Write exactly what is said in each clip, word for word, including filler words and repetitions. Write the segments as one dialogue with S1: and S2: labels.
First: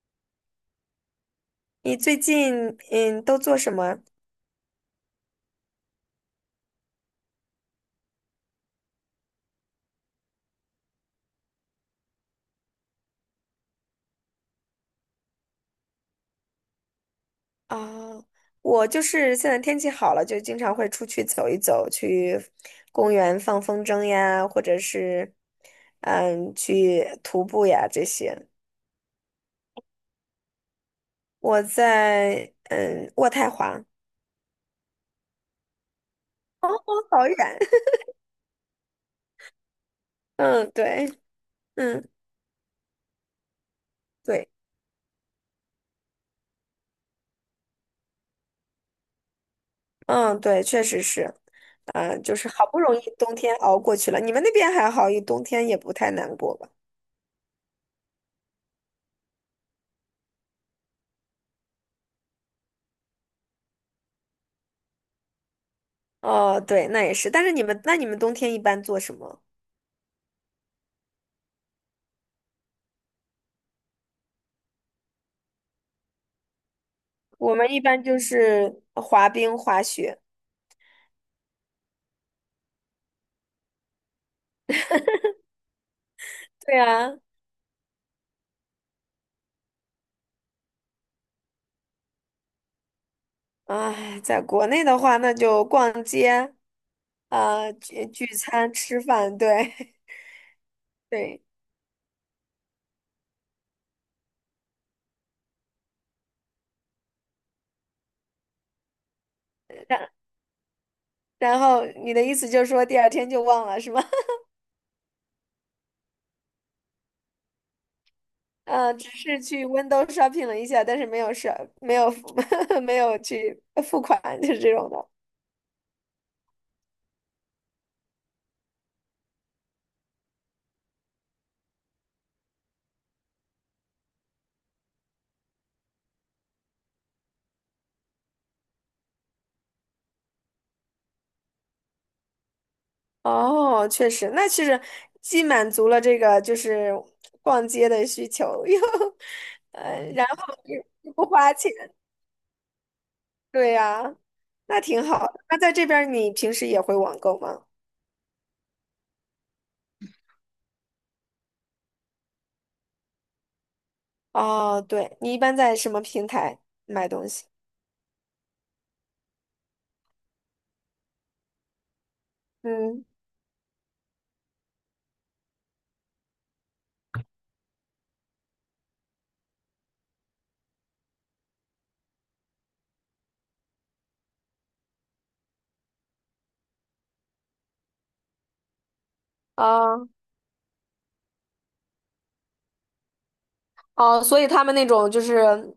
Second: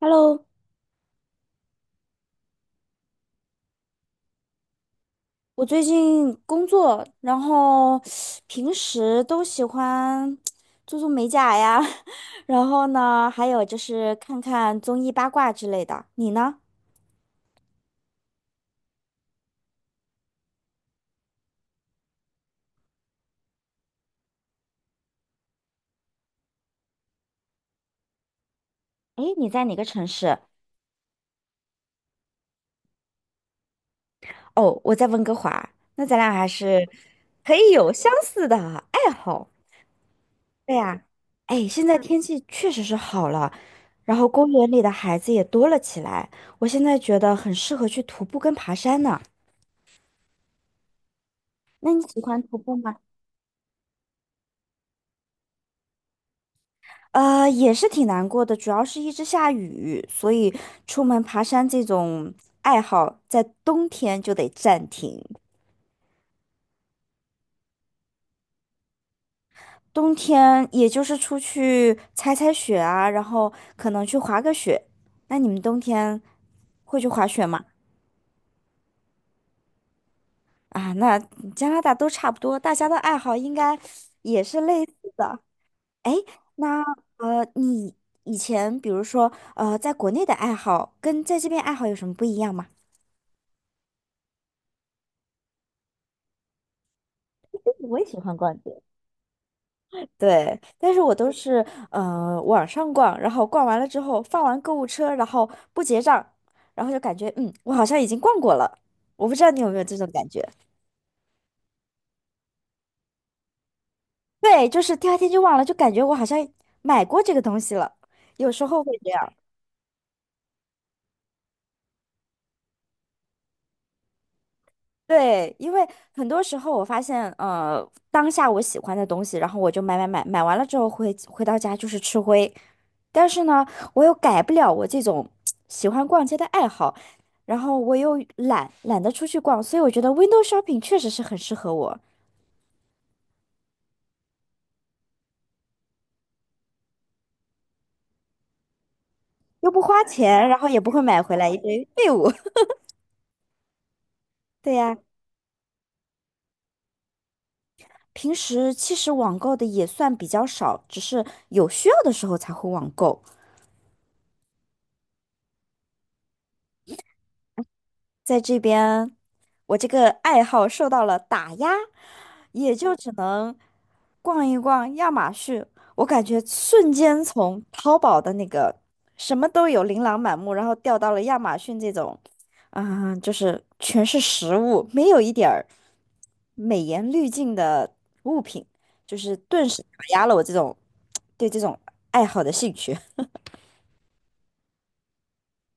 S1: Hello，
S2: 你最近嗯都做什么
S1: 我最近工作，然后平时都喜欢做做美甲呀，然后呢，还有就是看看综艺八卦之类的。你呢？
S2: 啊？我就是现在天气好了，就经常会出去走一走，去公园放风筝呀，或者是嗯去徒步呀这些。
S1: 诶，你在哪个城市？
S2: 我在嗯渥太华。
S1: 哦，我在温哥华。那咱俩还
S2: 哦，
S1: 是
S2: 好远。
S1: 可以有相似的爱好。
S2: 嗯
S1: 对呀，
S2: 对，
S1: 哎，现在嗯
S2: 嗯
S1: 天气确实是好了，然后公
S2: 对，
S1: 园里的孩子也多了起来。我现在觉得很适合去徒步跟爬山呢。
S2: 嗯对，确实是。
S1: 那你喜
S2: 嗯就
S1: 欢
S2: 是
S1: 徒
S2: 好
S1: 步
S2: 不容
S1: 吗？
S2: 易冬天熬过去了。你们那边还好，一冬天也不太难过吧？
S1: 呃，也是挺难过的，主要是一直下雨，所以出门爬山这种爱好在冬天就得暂停。
S2: 哦，对，那也是。但是你们，那你们冬天一般做什么？
S1: 冬天也就是出去踩踩雪啊，然后可能去滑个雪。那你们冬天会去滑雪
S2: 我
S1: 吗？
S2: 们一般就是滑冰、滑雪。
S1: 啊，那加拿大都差不多，大家的爱好应该也是类似的。
S2: 对
S1: 那
S2: 啊。
S1: 呃，你以前比如说呃，在国内的爱好跟在这边爱好有什么不一样吗？
S2: 哎，在国内的话，那就逛街啊，
S1: 我也
S2: 聚
S1: 喜
S2: 聚
S1: 欢逛
S2: 餐、
S1: 街。
S2: 吃饭，对。
S1: 对，但是 我都
S2: 对。
S1: 是呃网上逛，然后逛完了之后放完购物车，然后不结账，然后就感觉嗯，我好像已经逛过了。我不知道你有没有这种
S2: 然
S1: 感觉？
S2: 然后你的意思就是说第二天就忘了是吗？
S1: 对，就是第二天就忘了，就感觉我好像买过这个东西了，有时 候
S2: 嗯，
S1: 会
S2: 只
S1: 这样。
S2: 是去 window shopping 了一下，但是没有是没有 没有去付款，就是这种的。
S1: 对，因为很多时候我发现，呃，当下我喜欢的东西，然后我就买买买，买完了之后回回到家就是吃灰。但是呢，我又改不了我这种喜欢逛街的爱好，然后我又懒，懒得出去逛，所以我觉得 window shopping 确实是很适合我，
S2: 哦，确实，那其实既满足了这个就是逛街的需求，又
S1: 又不
S2: 呃，
S1: 花
S2: 然
S1: 钱，
S2: 后
S1: 然后
S2: 又
S1: 也不会
S2: 又
S1: 买
S2: 不
S1: 回来
S2: 花
S1: 一
S2: 钱。
S1: 堆废物。
S2: 对呀。
S1: 对
S2: 那
S1: 呀，
S2: 挺好的。那在这边儿你平时也会网购吗？
S1: 平时其实网购的也算比较少，只是有需要的时候才会网购。
S2: 哦，对，你一般在什么平台买东西？
S1: 在这边，我这个爱好受到了打压，也就
S2: 嗯。
S1: 只能逛一逛亚马逊。我感觉瞬间从淘宝的那个什么都有、琳琅满目，然后掉到了亚马逊这种，啊、就是全是食物，没有一点儿美颜滤镜的物品，就是顿时打
S2: 哦
S1: 压了我这种对这种爱好的兴趣。
S2: 哦，所以他们那种就是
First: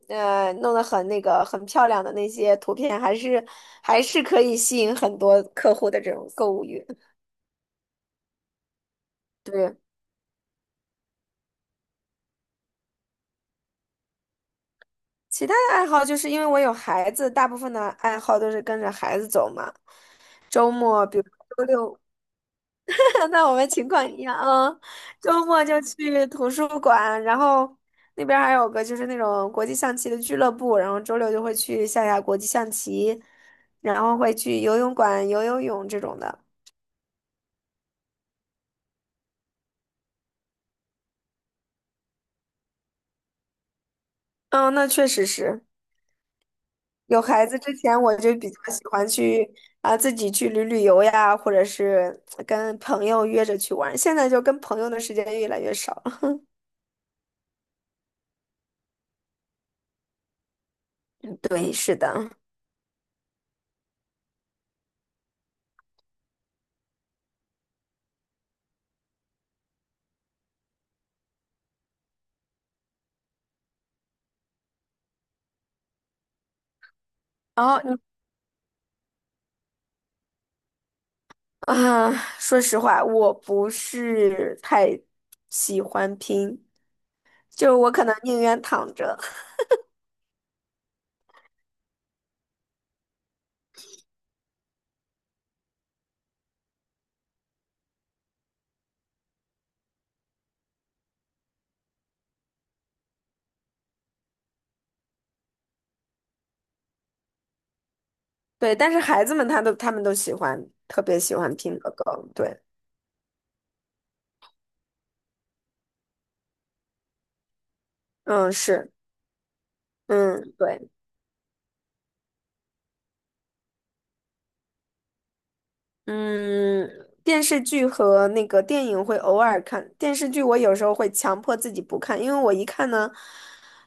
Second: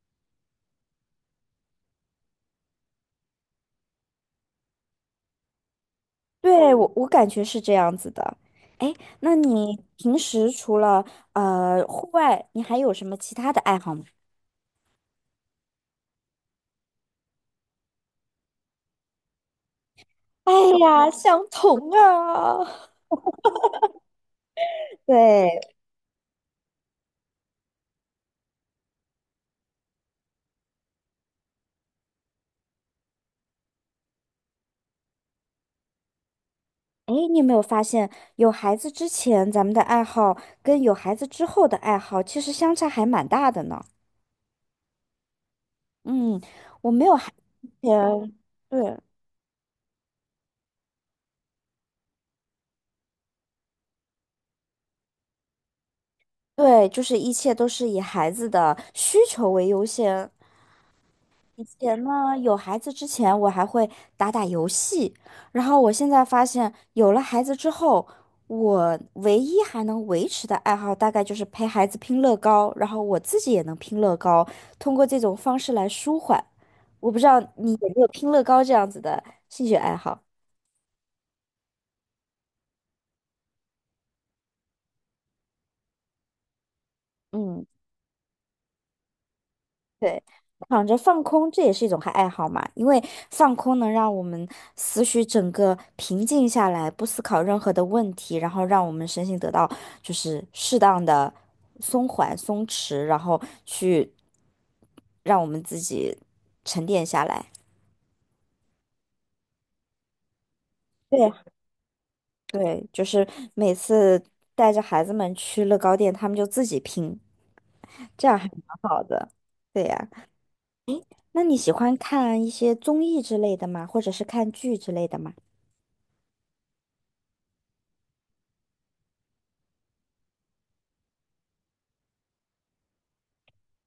S2: 呃，弄得很那个很漂亮的那些图片，还是还是可以吸引很多客户的这种购物
S1: 对，
S2: 欲。
S1: 我我感觉是这样子的。哎，那
S2: 对，
S1: 你平时除了呃户外，你还有什么其他的爱好吗？
S2: 其他的爱好就是因为我有孩子，大部分的爱好都是跟着孩子走嘛。
S1: 哎
S2: 周末，
S1: 呀，
S2: 比如
S1: 相
S2: 周
S1: 同
S2: 六。
S1: 啊！
S2: 那我们情况一样，啊，周
S1: 对，
S2: 末就去图书馆，然后那边儿还有个就是那种国际象棋的俱乐部，然后周六就会去下下国际象棋，然后会去游泳馆游游泳这种的。
S1: 哎，你有没有发现，有孩子之前咱们的爱好跟有孩子之后的爱好其实相差还蛮大的呢？
S2: 嗯，那确实是。
S1: 嗯，我没有
S2: 有
S1: 孩
S2: 孩子
S1: 子
S2: 之前，我
S1: 前
S2: 就比较喜
S1: 对
S2: 欢去啊自己去旅旅游呀，或者是跟朋友约着去玩儿。现在就跟朋友的时间越来越少了。
S1: 对，就是一切都是以孩子的需求为优先。以
S2: 对，是
S1: 前
S2: 的。
S1: 呢，有孩子之前，我还会打打游戏，然后我现在发现，有了孩子之后，我唯一还能维持的爱好，大概就是陪孩子拼乐高，然后我自己也能拼乐高，通过这种方式来舒缓。我不知道
S2: 然
S1: 你
S2: 后
S1: 有没有拼乐高这样子的兴趣爱好？
S2: 啊，说实话，我不是太喜欢拼，
S1: 嗯。
S2: 就我可能宁愿躺着。
S1: 对，躺着放空，这也是一种爱好嘛，因为放空能让我们思绪整个平静下来，不思考任何的问题，然后让我们身心得到就是适当的松缓、松弛，然后去让我们自己沉淀下来。
S2: 对，但是孩子们他都他们都喜欢，特别
S1: 对
S2: 喜欢拼乐高。对，
S1: 对，就是每次带着孩子们去乐高店，他们就自己拼，这样还
S2: 嗯，
S1: 蛮
S2: 是，
S1: 好的。对呀，
S2: 嗯，对。
S1: 那你喜欢看一些综艺之类的吗？或者是看剧之类的吗？
S2: 嗯，电视剧和那个电影会偶尔看，电视剧我有时候会强迫自己不看，因为我一看呢，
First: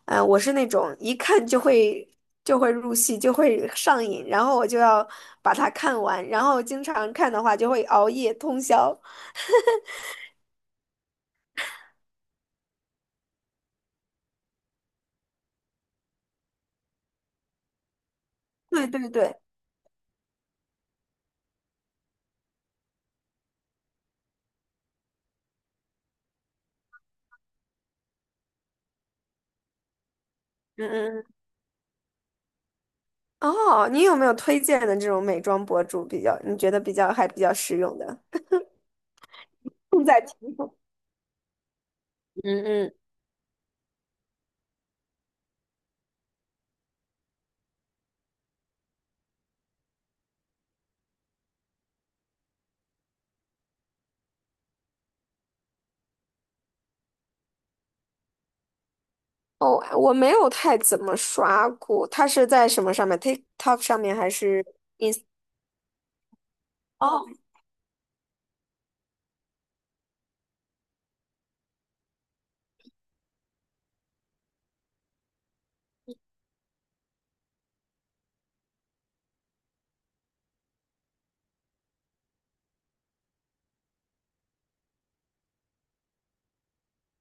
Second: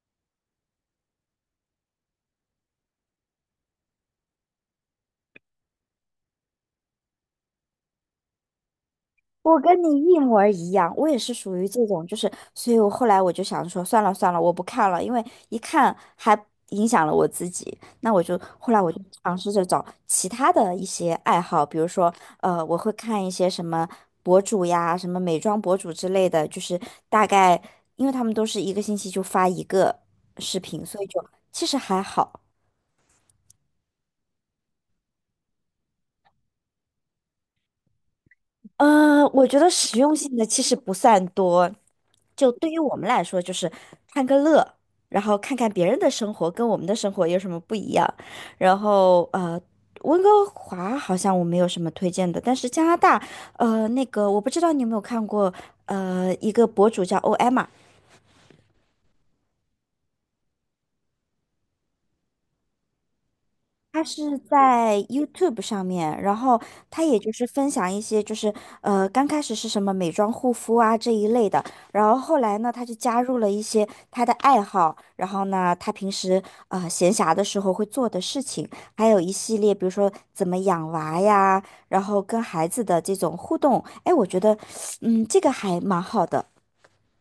S2: 呃，我是那种一看就会就会入戏，就会上瘾，然后我就要把它看完，然后经常看的话就会熬夜通宵。
S1: 我跟你一模儿一样，我也是属于这种，就是，所以我后来我就想说，算了算了，我不看了，因为一看还影响了我自己。那我就后来
S2: 对
S1: 我就
S2: 对
S1: 尝
S2: 对，
S1: 试着找其他的一些爱好，比如说，呃，我会看一些什么博主呀，什么美妆博主之类的，就是大概，因为他们都是一个星期就发一个视频，
S2: 嗯
S1: 所以
S2: 嗯
S1: 就
S2: 嗯。
S1: 其实还好。
S2: 哦，你有没有推荐的这种美妆博主比较，你觉得比较还比较实用的？
S1: 呃，我觉得实
S2: 重
S1: 用
S2: 在题
S1: 性的其实
S2: 目。
S1: 不算多，就
S2: 嗯
S1: 对于
S2: 嗯。
S1: 我们来说，就是看个乐，然后看看别人的生活跟我们的生活有什么不一样。然后呃，温哥华好像我没有什么推荐的，但是加拿大，呃，那个我不知道你有没有看过，呃，一个博主叫 O M。
S2: 哦，我没有太怎么刷过，它是在什么上面？TikTok 上
S1: 他
S2: 面还
S1: 是
S2: 是
S1: 在
S2: Ins？
S1: YouTube 上面，然后他也
S2: 哦，
S1: 就是分享一些，就是呃，刚开始是什么美妆护肤啊这一类的，然后后来呢，他就加入了一些他的爱好，然后呢，他平时呃闲暇的时候会做的事情，还有一系列，比如说怎么养娃呀，然后跟孩子的这种互动，哎，我觉得，嗯，这个还蛮好的，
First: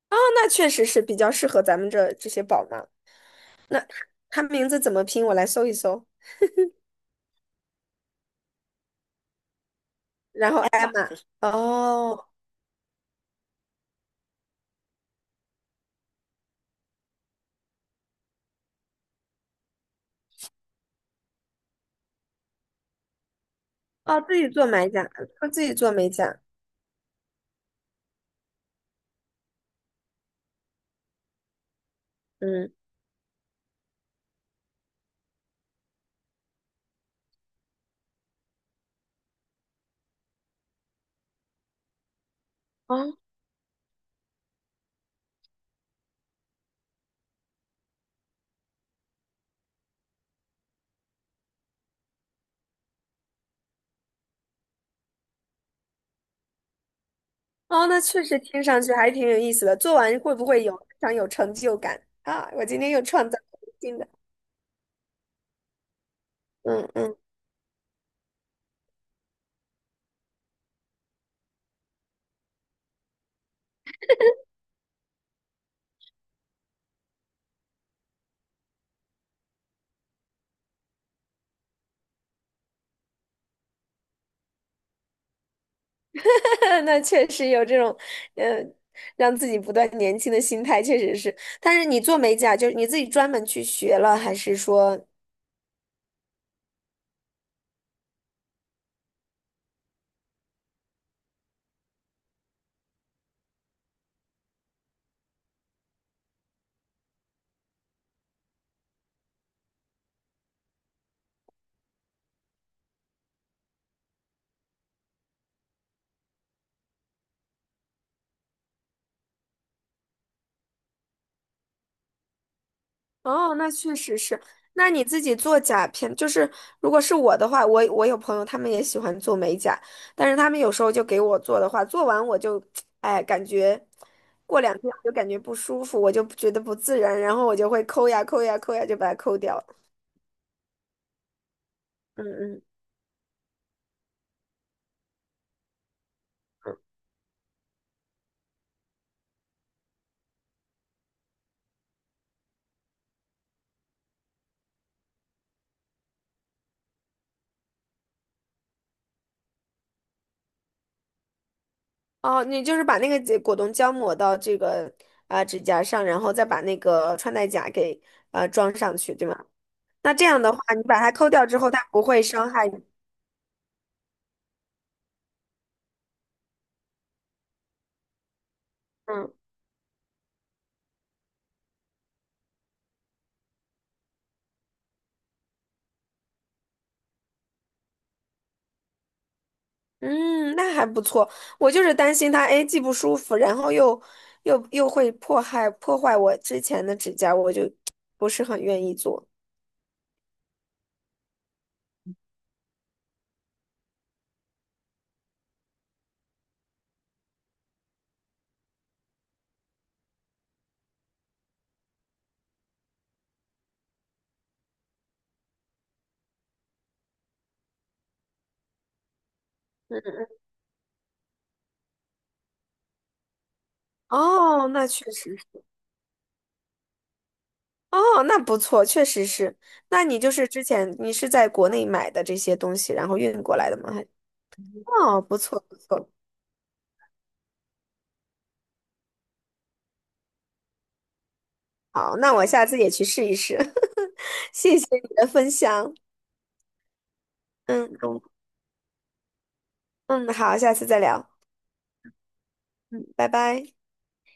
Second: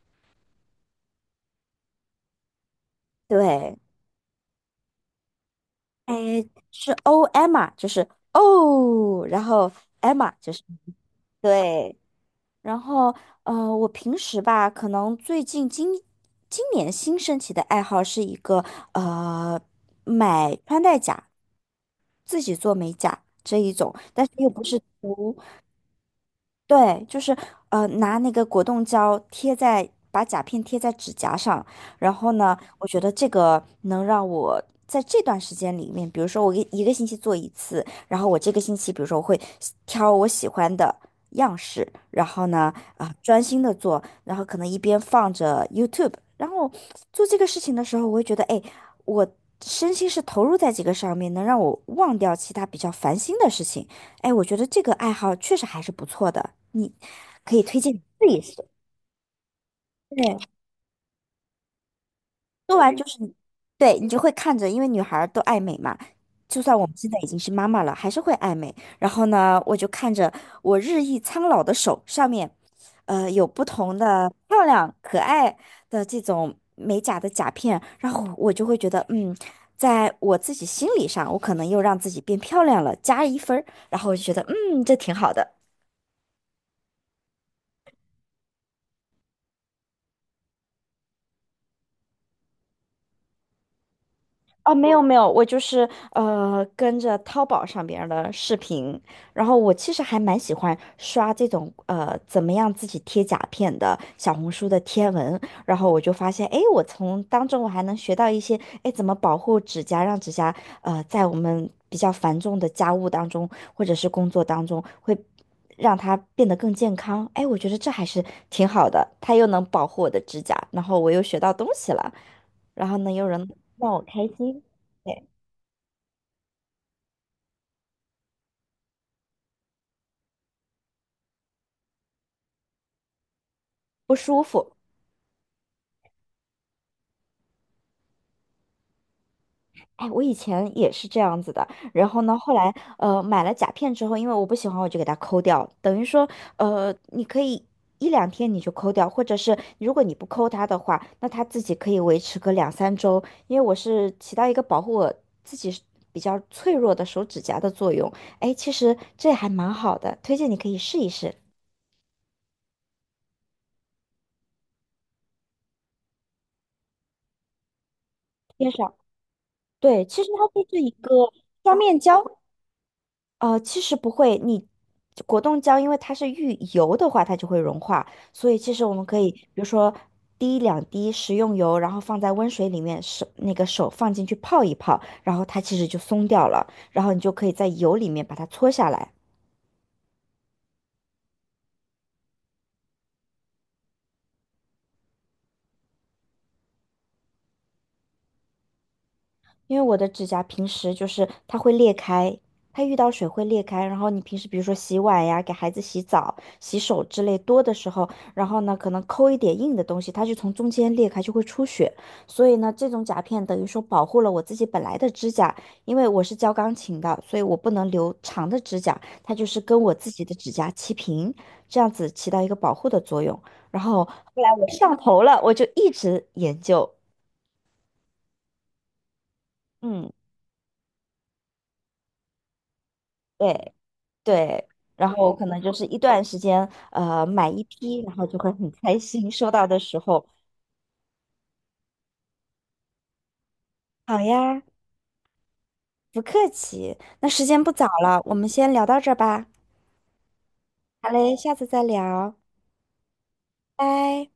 S2: 哦，那确实是比较适合咱们这这些宝妈。
S1: 对，
S2: 它名字怎么拼？我来搜一搜。
S1: 哎，是 O Emma，就是哦，然后 Emma 就
S2: 然后
S1: 是
S2: 艾玛，
S1: 对。
S2: 哦
S1: 然后，呃，我平时吧，可能最近今今年新升起的爱好是一个呃，买穿戴甲，自己做美甲这一种，
S2: 哦，
S1: 但是
S2: 自
S1: 又
S2: 己
S1: 不
S2: 做
S1: 是
S2: 美甲，
S1: 涂。
S2: 他自己做美甲。
S1: 对，就是呃，拿那个果冻胶贴在，把甲片贴在指甲上，然后呢，
S2: 嗯，
S1: 我觉得这个能让我在这段时间里面，比如说我一一个星期做一次，然后我这个星期，比如说我会挑我喜欢的样式，然后呢，
S2: 哦
S1: 啊、专心的做，然后可能一边放着 YouTube，然后做这个事情的时候，我会觉得，哎，我身心是投入在这个上面，能让我忘掉其他比较烦心的事情。哎，我觉得这个爱好确实还是不错的，你可以推
S2: 哦，
S1: 荐
S2: 那
S1: 你
S2: 确
S1: 试
S2: 实
S1: 一
S2: 听
S1: 试。
S2: 上去还挺有意思的。做完会不
S1: 对，
S2: 会有非常有成就感啊？我
S1: 做
S2: 今天
S1: 完
S2: 又
S1: 就是
S2: 创
S1: 你，
S2: 造了一个新
S1: 对，你
S2: 的，
S1: 就会看着，因为女孩儿都爱美嘛，就算我
S2: 嗯
S1: 们现
S2: 嗯。
S1: 在已经是妈妈了，还是会爱美。然后呢，我就看着我日益苍老的手上面，呃，有不同的漂亮可爱的这种美甲的甲片，然后我就会觉得，嗯，在我自己心理上，我可能又让自己变漂亮了，加一分儿，然后我就觉得，嗯，这挺好的。
S2: 那确实有这种，呃，让自己不断年轻的心态，确实是。但是你做美甲，就是你自己专门去学了，还是
S1: 哦，没
S2: 说？
S1: 有没有，我就是呃跟着淘宝上边儿的视频，然后我其实还蛮喜欢刷这种呃怎么样自己贴甲片的小红书的贴文，然后我就发现，哎，我从当中我还能学到一些，哎，怎么保护指甲，让指甲呃在我们比较繁重的家务当中或者是工作当中会让它变得更健康，哎，我觉得这还是挺好的，它又能保护我的指甲，然后我又学到东西了。然后呢，又能
S2: 哦，那
S1: 让
S2: 确
S1: 我
S2: 实
S1: 开
S2: 是。
S1: 心，
S2: 那你自
S1: 对，
S2: 己做甲片，就是如果是我的话，我我有朋友他们也喜欢做美甲，但是他们有时候就给我做的话，做完我就，哎，感觉
S1: 不舒
S2: 过两
S1: 服。
S2: 天我就感觉不舒服，我就觉得不自然，然后我就会抠呀抠呀抠呀，就把它抠掉了。
S1: 哎，我以前也是这样子的，然后
S2: 嗯
S1: 呢，后
S2: 嗯。
S1: 来呃买了甲片之后，因为我不喜欢，我就给它抠掉，等于说呃你可以一两天你就抠掉，或者是如果你不抠它的话，那它自己可以维持个两三周，因为我是起到一个保护我自己是比较脆弱的手指甲的作用。哎，其实这还蛮好的，推荐你可以试一试。
S2: 哦，你就是把那个结果冻胶抹到这个啊、指甲上，然后再把那个穿戴甲给啊
S1: 贴
S2: 装
S1: 上，
S2: 上去，对吗？
S1: 对，
S2: 那
S1: 其
S2: 这
S1: 实
S2: 样
S1: 它
S2: 的话，
S1: 就是
S2: 你
S1: 一
S2: 把
S1: 个
S2: 它抠掉之后，
S1: 双
S2: 它
S1: 面
S2: 不会
S1: 胶。
S2: 伤害你。
S1: 呃，其实不会，你果冻胶因为它是遇油的话，它就会融化，所以其实我们可以，
S2: 嗯
S1: 比如说滴两滴食用油，然后放在温水里面，手那个手放进去泡一泡，然后它其实就松掉了，然后你就可以在油里面把它搓下来。
S2: 嗯，那还不错。我就是担心它，哎，既不舒服，然后又又又会破害破坏我之前的指甲，我就不是很愿意做。
S1: 因为我的指甲平时就是它会裂开，它遇到水会裂开。然后你平时比如说洗碗呀、给孩子洗澡、洗手之类多的时候，然后呢可能抠一点硬的东西，它就从中间裂开，就会出血。所以呢，这种甲片等于说保护了我自己本来的指甲，因为我是教钢琴的，所以我不能留长的指甲，它就是跟我自己
S2: 嗯，
S1: 的指甲齐平，这样子起到一个保护的作用。然后后来我
S2: 哦，那
S1: 上
S2: 确
S1: 头
S2: 实
S1: 了，我就
S2: 是。
S1: 一直研究，
S2: 哦，那不错，确实是。那
S1: 嗯，
S2: 你就是之前你是在国内买的这些东西，然后运过来
S1: 对。
S2: 的吗？
S1: 对，然
S2: 哦，
S1: 后我
S2: 不
S1: 可
S2: 错
S1: 能就
S2: 不
S1: 是一
S2: 错，
S1: 段时间，呃，买一批，然后就会很开心。收到的时候，
S2: 好，那我下次也去试一试。
S1: 好呀，
S2: 谢谢你的分享，
S1: 不客气。那时间不早
S2: 嗯
S1: 了，我们先聊到这儿吧。
S2: 嗯，好，下次再
S1: 好
S2: 聊，
S1: 嘞，下次再聊，
S2: 嗯，拜拜。
S1: 拜。